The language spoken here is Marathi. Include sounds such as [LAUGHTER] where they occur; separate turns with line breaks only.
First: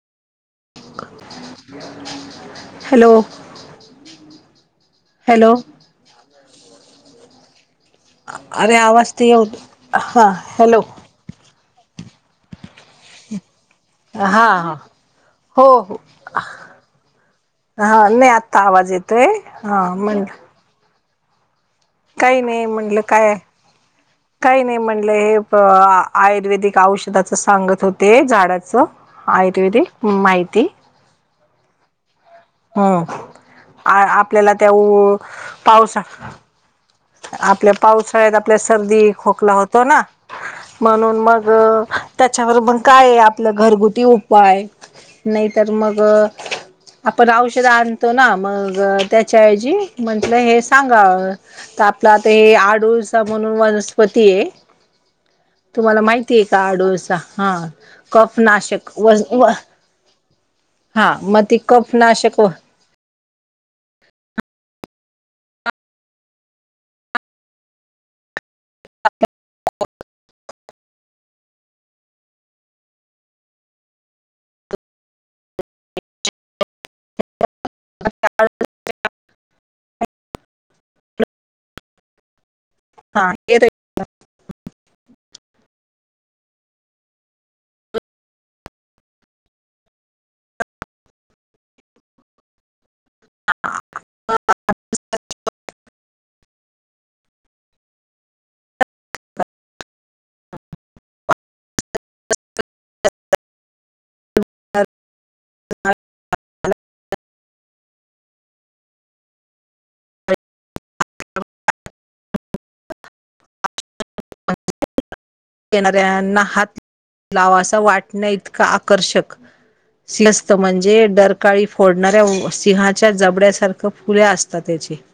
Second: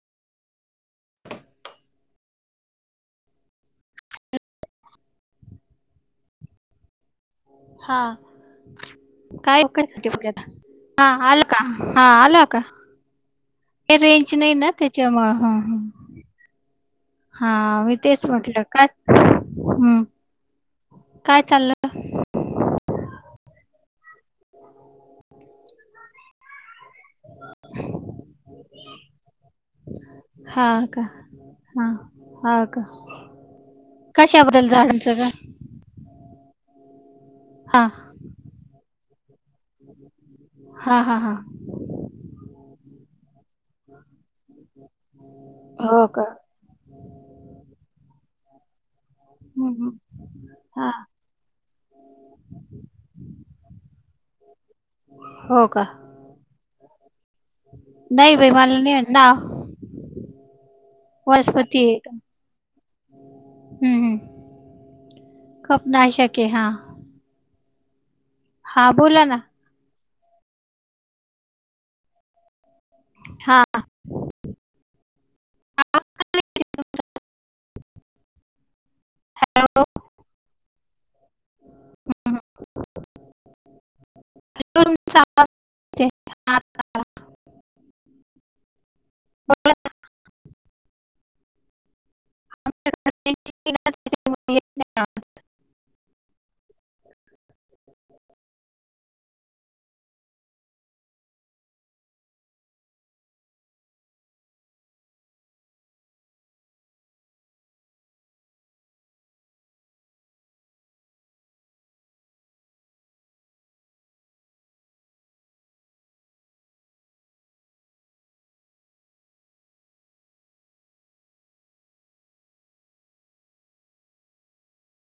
हॅलो हॅलो
हा
अरे आवाज ते येऊ
काया
हा
आ
हॅलो
का हा आला का
हा
रेंज
हा
नाही ना त्याच्यामु ह ह
हो हो
हा मी तेच
नाही आत्ता
म्हटलं काय
आवाज येतोय हा
हम्
म्हणलं
काय चाललं.
काही नाही म्हणलं काय काही नाही म्हणलं हे. आयुर्वेदिक औषधाच सांगत होते झाडाचं. हत वि दे माहिती
आका हा.
हम्म आपल्याला
कशाबद्दल
त्या
झाडांचं का
पावसा आपल्या
हा
पावसाळ्यात आपल्या सर्दी खोकला होतो ना.
हा हा
म्हणून
हा
मग त्याच्यावर मण काय आपलं घरगुती उपाय नाहीतर मग
हो का
आपण औषध आणतो ना मग
हम्म,
त्याच्याऐवजी
हम्म.
म्हंटलं हे
हा
सांगा. आपला ते आडूळचा म्हणून वनस्पती आहे.
हो का
तुम्हाला माहितीय का आडूळसा हा
नाही बाई मला
कफनाशक.
नाही आलं. नाव
हा मग ती
वनस्पती
कफ
आहे का
नाशक.
हम्म ह खप नाही शके हा. हा बोला ना.
ह.
हा.
[INAUDIBLE]
हॅलो.
हा ते
[UNINTELLIGIBLE] बोला
[INAUDIBLE]
ना. आमच्याकडे रेंज नाही ना
हां.
त्याच्यामुळे येत
येिणाऱ्यांना हात लावा असं वाटणं इतकं आकर्षक सिंहस्त म्हणजे रकाळी फोडणाऱ्या सिंहाच्या जबड्यासारख फुले असतात त्याचे